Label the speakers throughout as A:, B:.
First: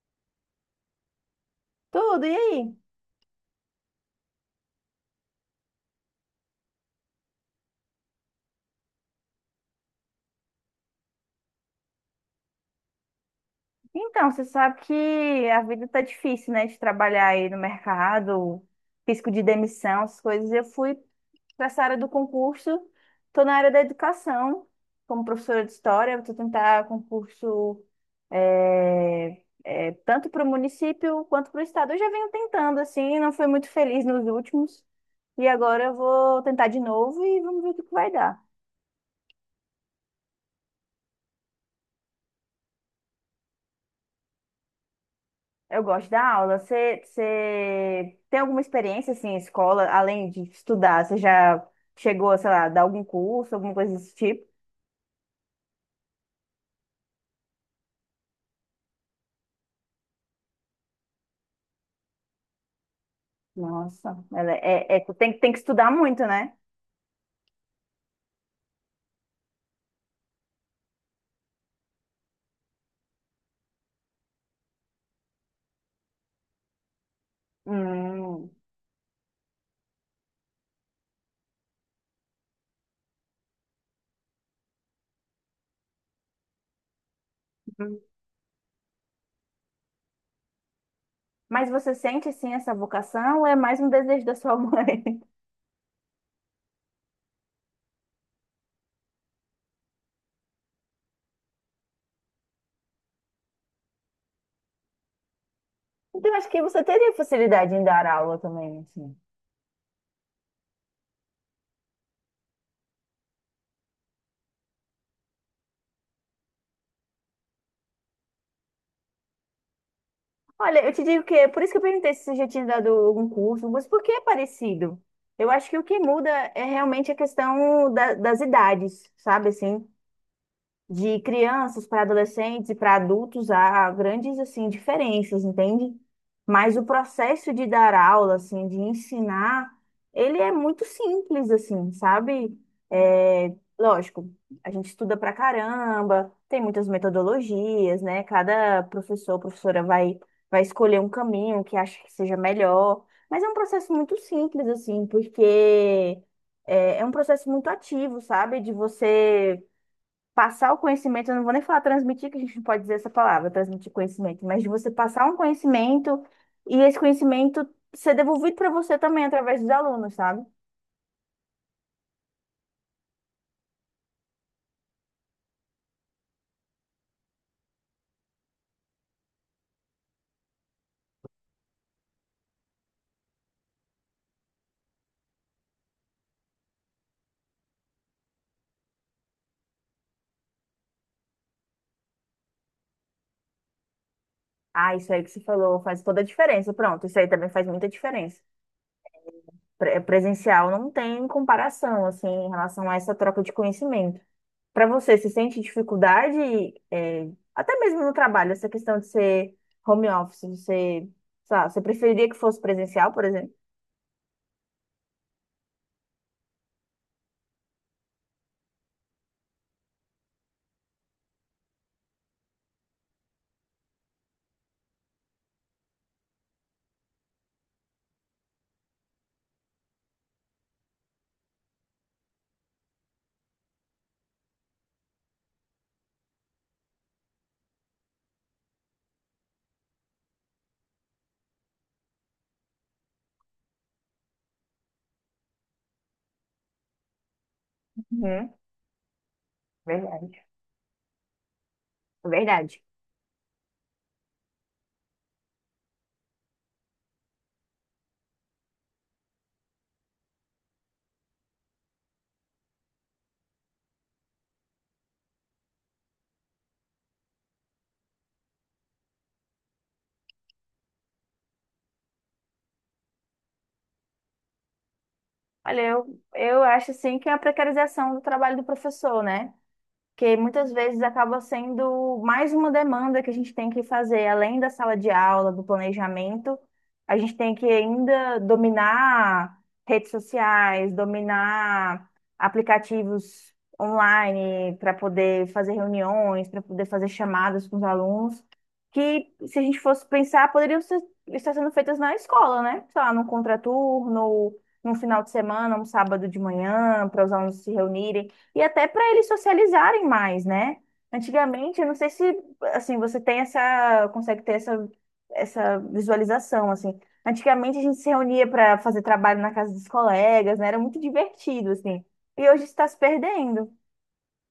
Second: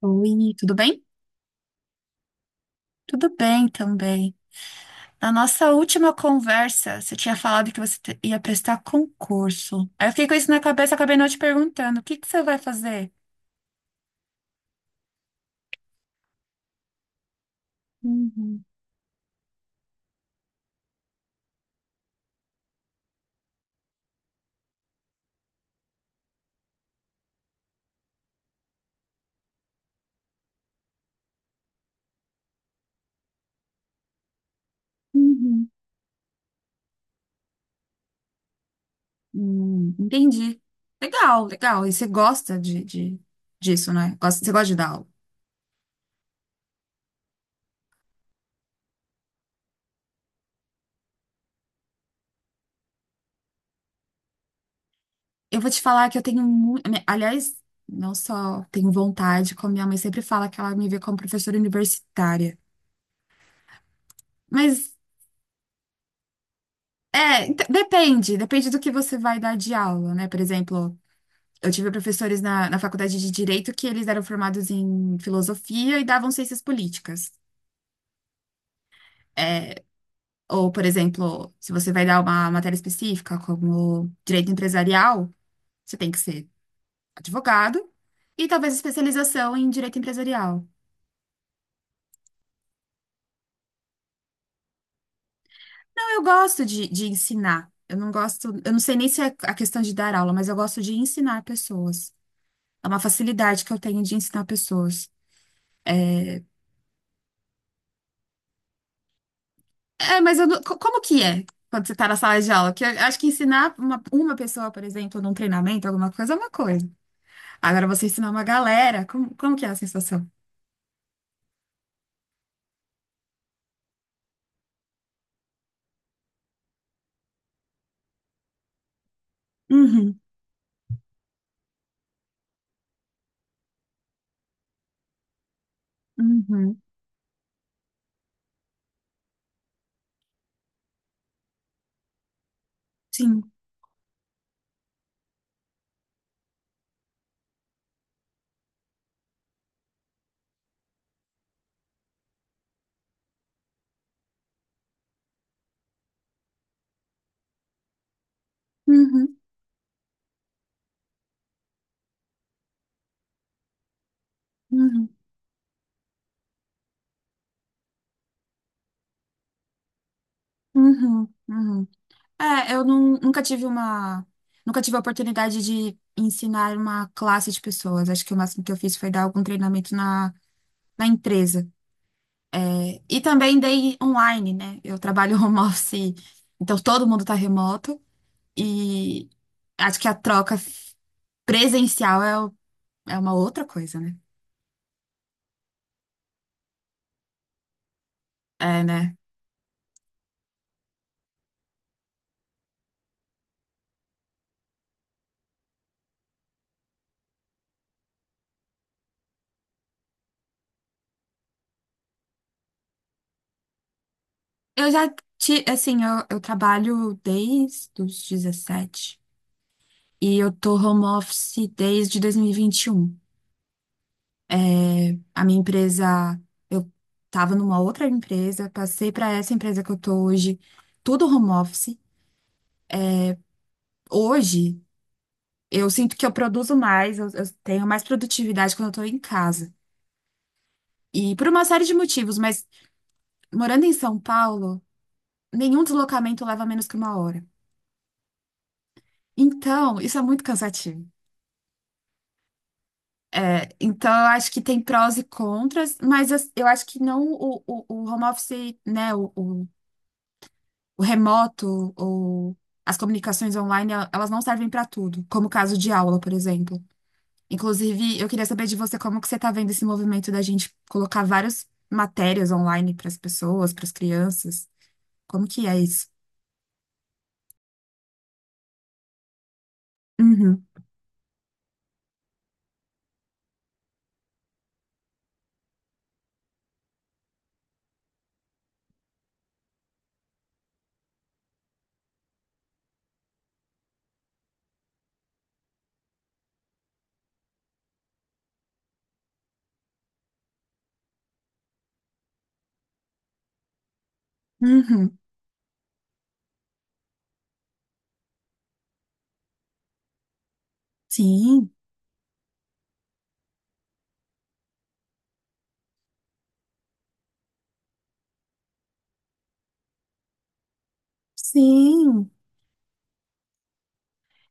A: Oi, tudo bem?
B: Tudo, e aí?
A: Tudo bem também. Na nossa última conversa, você tinha falado que você ia prestar concurso. Aí eu fiquei com isso na cabeça, acabei não te perguntando, o que que você vai fazer?
B: Então, você sabe que a vida tá difícil, né? De trabalhar aí no mercado,
A: Uhum,
B: risco de demissão, essas coisas. Eu fui para essa área do concurso, tô na área da educação, como professora de história, eu vou tentar concurso tanto para o município quanto para o estado. Eu já venho tentando, assim, não fui muito feliz nos últimos, e
A: uhum.
B: agora eu vou tentar de novo e vamos ver o que que vai dar.
A: Entendi. Legal, legal. E você gosta disso, né? Você gosta de dar aula.
B: Eu gosto da aula. Você tem alguma experiência assim, em escola, além de estudar? Você já chegou, sei lá, a dar algum curso, alguma coisa desse tipo?
A: Eu vou te falar que eu tenho muito. Aliás, não só tenho vontade, como minha mãe sempre fala que ela me vê como professora universitária.
B: Nossa, ela é,
A: Mas
B: é- é, tem, tem que estudar muito, né?
A: Depende do que você vai dar de aula, né? Por exemplo, eu tive professores na faculdade de Direito que eles eram formados em filosofia e davam ciências políticas.
B: Hum.
A: É, Ou, por exemplo, se você vai dar uma matéria específica, como direito empresarial, você tem que ser advogado e talvez especialização em direito empresarial.
B: Mas você sente assim essa vocação ou é mais um desejo da sua mãe?
A: Não, eu gosto de ensinar. Eu não gosto, eu não sei nem se é a questão de dar aula, mas eu gosto de ensinar pessoas. É uma facilidade que eu tenho de ensinar pessoas.
B: Então, acho que você teria facilidade em dar aula também, assim.
A: É, mas eu não- co- como que é quando você tá na sala de aula? Que eu acho que ensinar uma pessoa, por exemplo, num treinamento, alguma coisa, é uma coisa. Agora você ensinar uma galera, como que é a sensação?
B: Olha, eu te digo que é por isso que eu perguntei se você já tinha dado algum curso, mas por que é parecido? Eu acho que o que muda é realmente a questão das idades, sabe assim?
A: Uhum,
B: De crianças para adolescentes e para adultos há grandes assim diferenças, entende? Mas
A: uhum,
B: o processo de dar aula, assim, de ensinar, ele é muito simples, assim, sabe?
A: sim.
B: É, lógico, a gente estuda pra caramba, tem muitas metodologias, né? Cada professor, professora vai vai escolher um caminho que acha que seja melhor, mas é um processo muito simples, assim, porque é um processo muito ativo, sabe? De
A: Uhum,
B: você passar o conhecimento, eu não vou nem falar transmitir, que a gente não pode dizer essa palavra, transmitir conhecimento, mas de você
A: uhum,
B: passar um conhecimento e esse conhecimento ser devolvido para você também através dos alunos, sabe?
A: uhum, uhum. É, eu nunca tive a oportunidade de ensinar uma classe de pessoas. Acho que o máximo que eu fiz foi dar algum treinamento na empresa. É, e também dei online, né? Eu trabalho home office, então todo mundo tá remoto. E acho que a troca presencial é uma outra coisa, né?
B: Ah, isso aí que você falou faz toda a diferença. Pronto, isso aí também faz muita diferença.
A: É, né?
B: Presencial não tem comparação, assim, em relação a essa troca de conhecimento. Para você, você sente dificuldade, até mesmo no trabalho, essa questão de ser home office, você, sei lá, você preferiria que fosse presencial, por exemplo?
A: Eu já, assim, eu trabalho desde os 17 e eu tô home office desde dois mil e vinte e um. A minha empresa, eu tava numa outra empresa, passei pra essa empresa que eu tô hoje, tudo home office. Hoje, eu sinto que eu produzo mais, eu tenho mais produtividade quando eu tô em casa. E por uma série de motivos, mas morando em São Paulo. Nenhum deslocamento leva menos que uma hora.
B: Uhum,
A: Então, isso é
B: verdade.
A: muito cansativo.
B: Verdade.
A: É, então, eu acho que tem prós e contras, mas eu acho que não o home office, né, o remoto, as comunicações online, elas não servem para tudo, como o caso de aula, por exemplo. Inclusive, eu queria saber de você como que você está vendo esse movimento da gente colocar várias matérias online para as pessoas, para as crianças. Como que é
B: Olha,
A: isso?
B: eu acho assim que é a precarização do trabalho do professor, né? Que
A: Uhum,
B: muitas vezes acaba sendo mais uma demanda que a gente tem que fazer, além da sala de aula, do planejamento, a gente tem que ainda dominar redes sociais, dominar aplicativos online para poder fazer reuniões, para poder fazer chamadas com os alunos, que se a gente fosse pensar, poderiam ser, estar sendo feitas na escola, né? Sei lá, num contraturno, num
A: uhum.
B: final de semana, um sábado de manhã, para os alunos se reunirem e até para eles socializarem mais, né?
A: Sim,
B: Antigamente, eu não sei se assim você tem essa, consegue ter essa, essa visualização assim. Antigamente a gente se reunia para fazer trabalho na casa dos colegas, né? Era muito divertido assim.
A: sim.
B: E hoje está se perdendo.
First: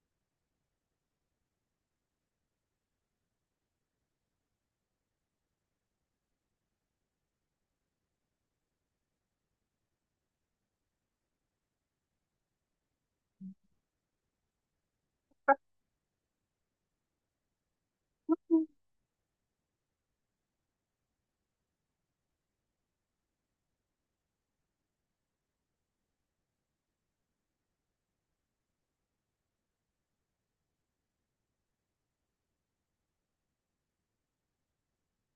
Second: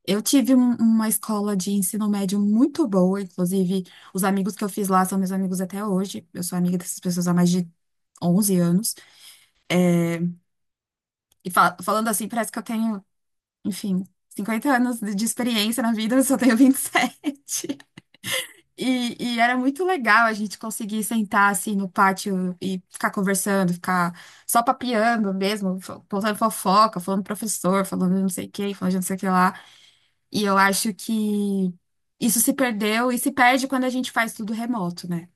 A: Eu tive uma escola de ensino médio muito boa, inclusive os amigos que eu fiz lá são meus amigos até hoje. Eu sou amiga dessas pessoas há mais de 11 anos. E falando assim, parece que eu tenho, enfim, 50 anos de experiência na vida, eu só tenho 27. E, sete. E era muito legal a gente conseguir sentar assim no pátio e ficar conversando, ficar só papeando mesmo, contando fofoca, falando do professor, falando de não sei quem, falando de não sei o que lá. E eu acho que isso se perdeu e se perde quando a gente faz tudo remoto, né?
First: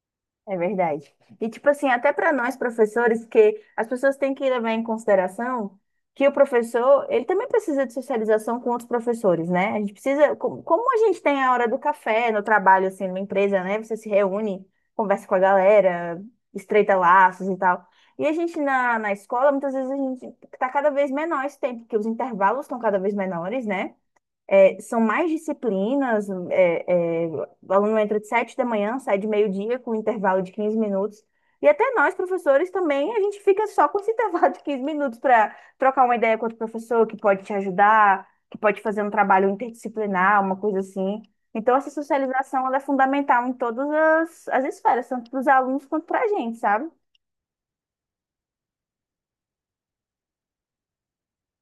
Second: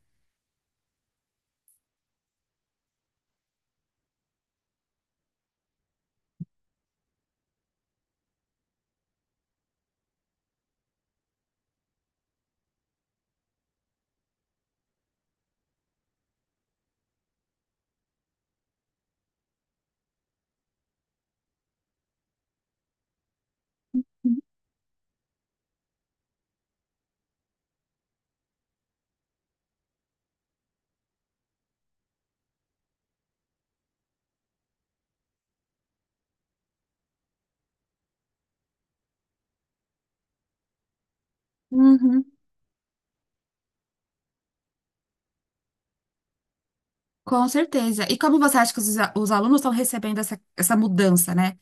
B: É verdade. E, tipo assim, até para nós professores, que as pessoas têm que levar em consideração que o professor, ele também precisa de socialização com outros professores, né? A gente precisa, como a gente tem a hora do café no trabalho, assim, numa empresa, né? Você se reúne, conversa com a galera, estreita laços e tal. E a gente na escola, muitas vezes a gente tá cada vez menor esse tempo, porque os intervalos estão cada vez menores, né? É, são mais disciplinas, o aluno entra de 7 da manhã, sai de meio-dia com um intervalo de 15 minutos. E até nós, professores, também, a gente fica só com esse intervalo de 15 minutos para trocar uma ideia com outro professor que pode te ajudar, que pode fazer um trabalho interdisciplinar, uma coisa assim. Então, essa
A: Uhum.
B: socialização ela é fundamental em todas as esferas, tanto para os alunos quanto para a gente, sabe?
A: Com certeza. E como você acha que os alunos estão recebendo essa mudança, né?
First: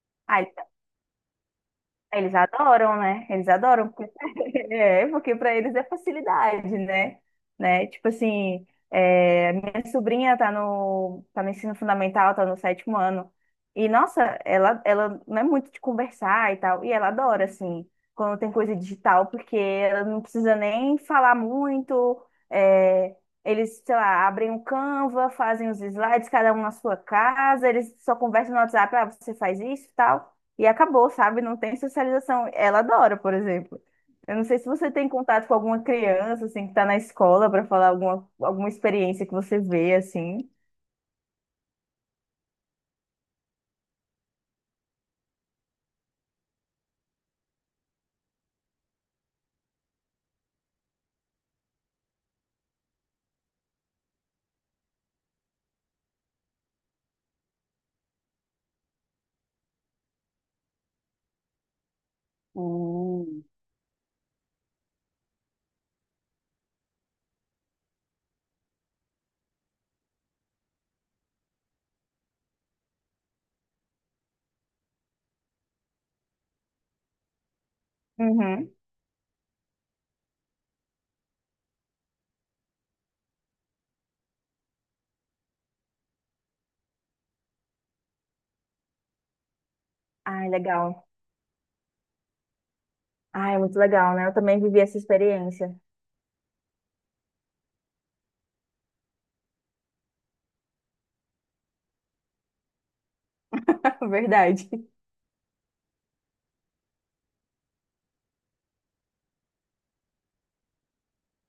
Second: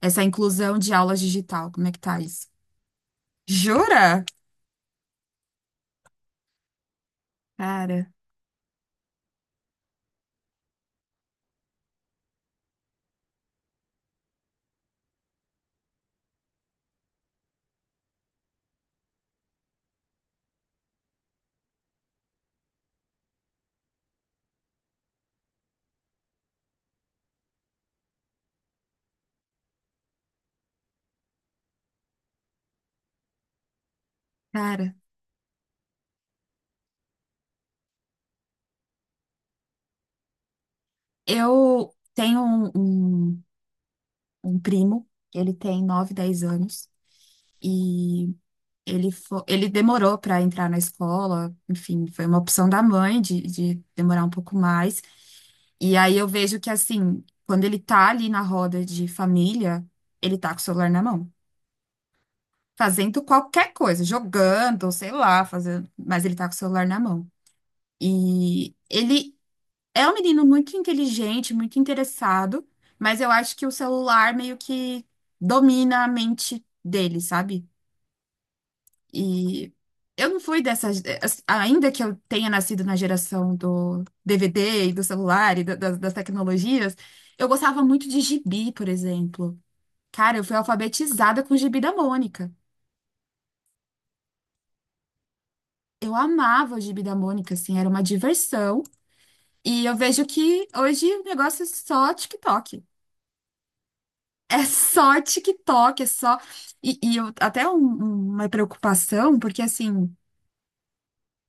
A: Essa
B: Ah,
A: inclusão de aulas digital? Como é que tá
B: eles
A: isso?
B: adoram, né? Eles adoram, porque,
A: Jura?
B: é, porque para eles é facilidade, né? Né? Tipo
A: Cara,
B: assim, é, minha sobrinha tá no ensino fundamental, tá no sétimo ano. E, nossa, ela não é muito de conversar e tal. E ela adora, assim, quando tem coisa digital, porque ela não precisa nem falar muito. É, eles, sei lá, abrem o Canva, fazem os slides, cada um na sua casa, eles só conversam no WhatsApp, ah, você faz isso e tal. E acabou, sabe? Não tem socialização. Ela adora, por exemplo. Eu não sei se você
A: cara.
B: tem contato com alguma criança, assim, que está na escola para falar alguma experiência que você vê, assim.
A: Eu tenho um, um primo, ele tem 9 10 anos, e ele demorou para entrar na escola, enfim, foi uma opção da mãe de demorar um pouco mais. E aí eu vejo que, assim, quando ele tá ali na roda de família, ele tá com o celular na mão, fazendo
B: Hum.
A: qualquer coisa, jogando, ou sei lá, fazendo, mas ele tá com o celular na mão. E ele é um menino muito inteligente, muito interessado, mas eu acho que o celular meio que domina a mente dele, sabe?
B: Uhum.
A: E eu não fui dessas. Ainda que eu tenha nascido na geração do DVD e do celular e das tecnologias, eu gostava muito de gibi, por exemplo. Cara, eu
B: Ai,
A: fui
B: legal.
A: alfabetizada com o gibi da Mônica.
B: Ai, é muito legal, né? Eu também vivi essa experiência.
A: Eu amava o gibi da Mônica, assim, era uma diversão. E eu vejo que hoje o negócio é só TikTok. É
B: Verdade.
A: só TikTok, é só. E eu, até uma preocupação, porque assim,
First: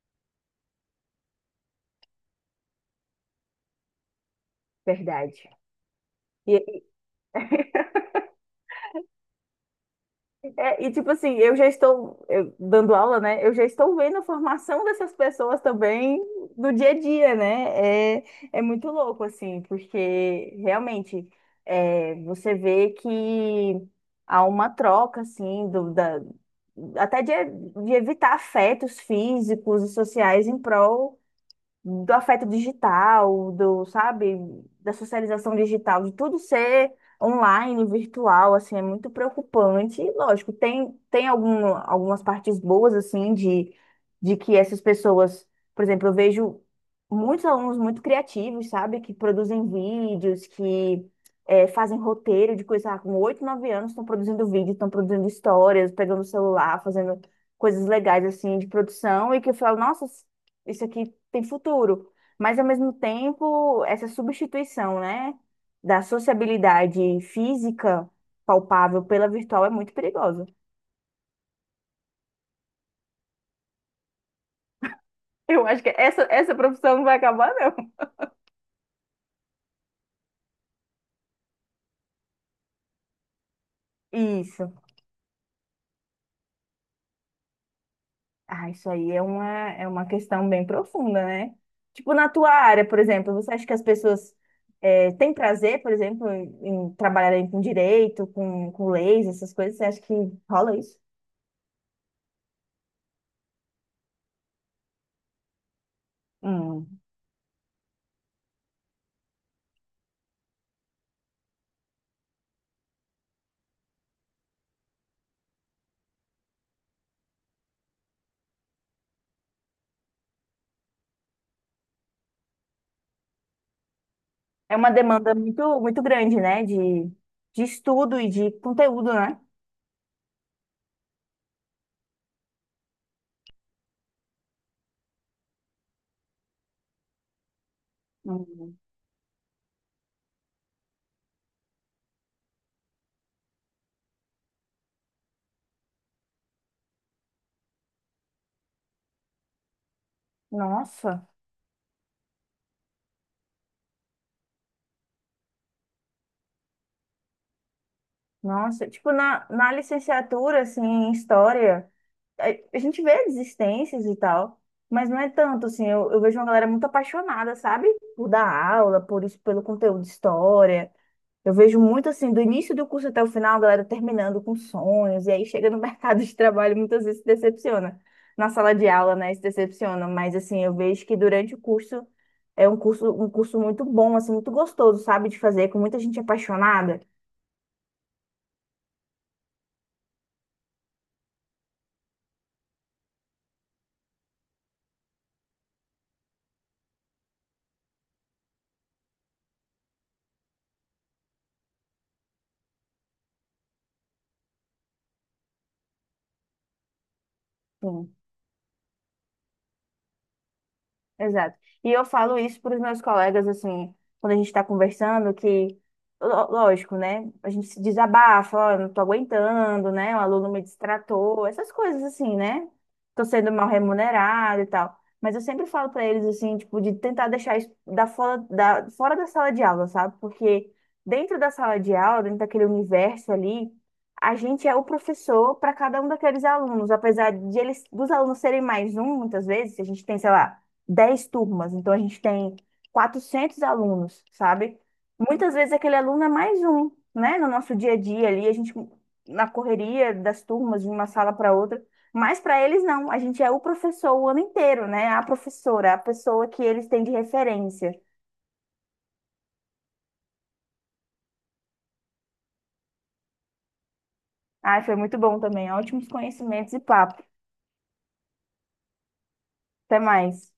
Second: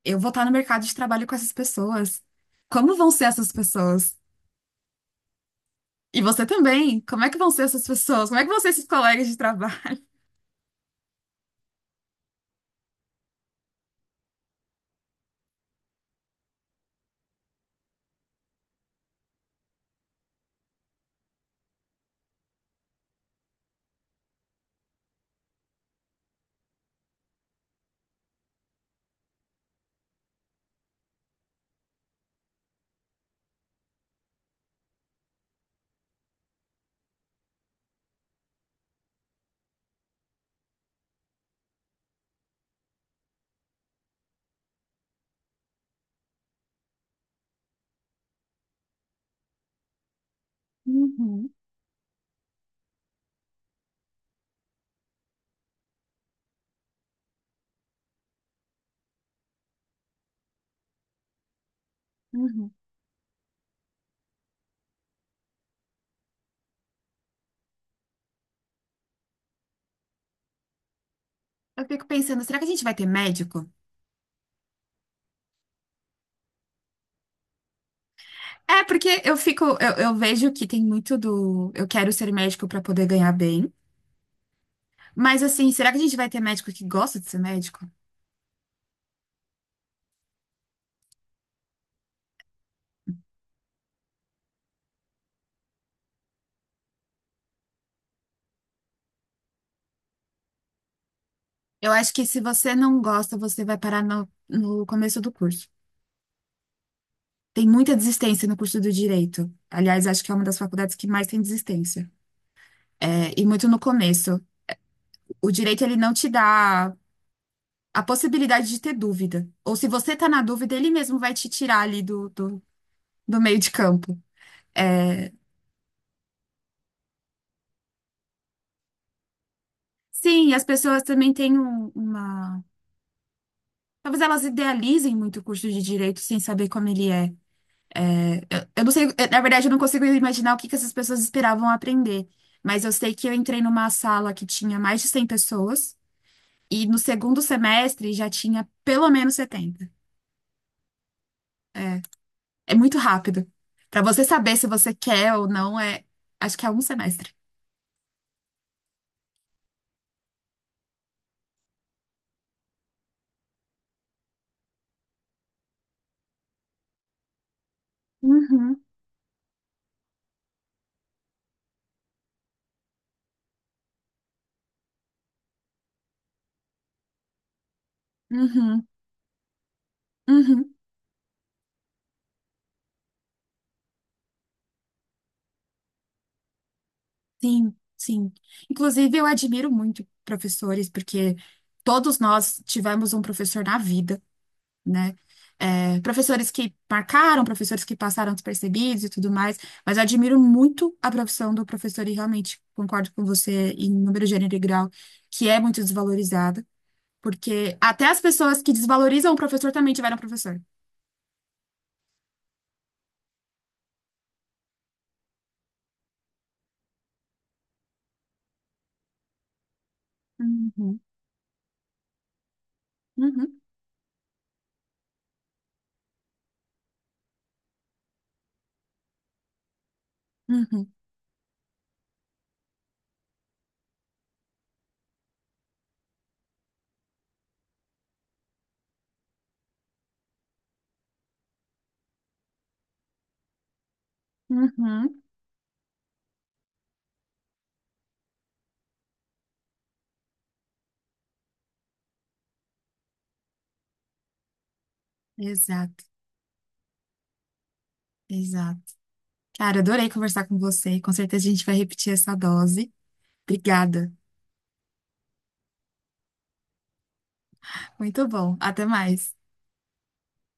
A: eu vou estar no mercado de trabalho com essas pessoas. Como vão ser essas pessoas?
B: Verdade.
A: E você
B: E aí?
A: também? Como é que vão ser essas pessoas? Como é que vão ser esses colegas de trabalho?
B: É, e tipo assim, eu já estou dando aula, né? Eu já estou vendo a formação dessas pessoas também no dia a dia, né? É, é muito louco, assim, porque realmente é, você vê que há uma troca, assim, até de evitar afetos físicos e sociais em prol do afeto digital, do, sabe, da socialização digital, de tudo ser online, virtual, assim, é muito preocupante. E, lógico, tem, tem algum, algumas partes boas, assim, de que essas pessoas, por exemplo, eu vejo muitos alunos muito criativos, sabe, que produzem vídeos, que
A: Uhum,
B: fazem roteiro de coisa, ah, com 8, 9 anos estão produzindo vídeo, estão produzindo histórias, pegando o celular, fazendo coisas legais, assim, de produção, e que eu falo, nossa, isso aqui tem futuro. Mas, ao
A: uhum.
B: mesmo tempo, essa substituição, né, da sociabilidade física palpável pela virtual é muito perigosa.
A: Eu fico pensando, será que a gente vai ter médico?
B: Eu acho que essa profissão não vai acabar, não.
A: É, porque eu fico, eu vejo que tem muito do eu quero ser médico para poder ganhar bem.
B: Isso.
A: Mas assim, será que a gente vai ter médico que gosta de ser médico?
B: Ah, isso aí é uma questão bem profunda, né? Tipo, na tua área, por exemplo, você acha que as pessoas têm prazer, por exemplo, em, em trabalharem com direito, com leis, essas coisas? Você acha que rola isso?
A: Eu acho que se você não gosta, você vai parar no começo do curso.
B: Hum.
A: Tem muita desistência no curso do direito. Aliás, acho que é uma das faculdades que mais tem desistência. É, e muito no começo. O direito, ele não te dá a possibilidade de ter dúvida. Ou se você tá na dúvida, ele mesmo vai te tirar ali do meio de campo.
B: É uma
A: É,
B: demanda muito, muito grande, né? De estudo e de conteúdo, né?
A: sim, e as pessoas também têm uma. Talvez elas idealizem muito o curso de direito sem saber como ele é. É, eu,
B: Uhum.
A: eu não sei, na verdade, eu não consigo imaginar o que que essas pessoas esperavam aprender. Mas eu sei que eu entrei numa sala que tinha mais de 100 pessoas e no segundo semestre já tinha pelo menos 70.
B: Nossa,
A: É, é muito rápido. Pra você saber se você quer ou não, acho que é um semestre.
B: nossa. Tipo, na, na licenciatura, assim, em história, a, a gente vê desistências e tal, mas não é tanto, assim. Eu vejo uma galera muito apaixonada, sabe? Por dar
A: Uhum,
B: aula, por isso, pelo conteúdo de história. Eu vejo muito assim, do início do curso até o final, a galera terminando com sonhos, e aí chega no mercado de trabalho, e muitas vezes se decepciona. Na sala
A: uhum,
B: de aula, né, se decepciona, mas assim, eu
A: uhum.
B: vejo que durante o curso é um curso muito bom, assim, muito gostoso, sabe, de fazer, com muita gente apaixonada.
A: Sim, sim. Inclusive, eu admiro muito professores, porque todos nós tivemos um professor na vida, né? É, professores que marcaram, professores que passaram despercebidos e tudo mais, mas eu admiro muito a profissão do professor e realmente concordo com você em número, gênero e grau, que é muito desvalorizada, porque até as pessoas que desvalorizam o professor também tiveram professor.
B: Exato. E eu falo isso para os meus colegas, assim, quando a gente está conversando, que, lógico, né? A gente se desabafa, ó, eu não tô aguentando, né? O aluno me
A: Uhum,
B: destratou, essas coisas assim, né? Tô sendo
A: uhum,
B: mal remunerado e tal. Mas eu sempre falo para eles, assim, tipo, de tentar deixar isso fora da sala de aula, sabe? Porque
A: uhum,
B: dentro da sala de aula, dentro daquele universo ali, a gente é o professor para cada um daqueles alunos, apesar de eles, dos alunos serem mais um, muitas vezes, a gente tem, sei lá, 10 turmas, então a gente tem 400 alunos, sabe?
A: uhum.
B: Muitas vezes aquele aluno é mais um, né? No nosso dia a dia ali, a gente na correria das turmas, de uma sala para outra, mas para eles não, a gente é o professor o ano inteiro, né? A professora, a
A: Exato,
B: pessoa que eles têm de referência.
A: exato. Cara, adorei conversar com você. Com certeza a gente vai repetir essa dose. Obrigada.
B: Ai, foi muito bom também, ótimos conhecimentos e papo.
A: Muito bom. Até mais.
B: Até mais.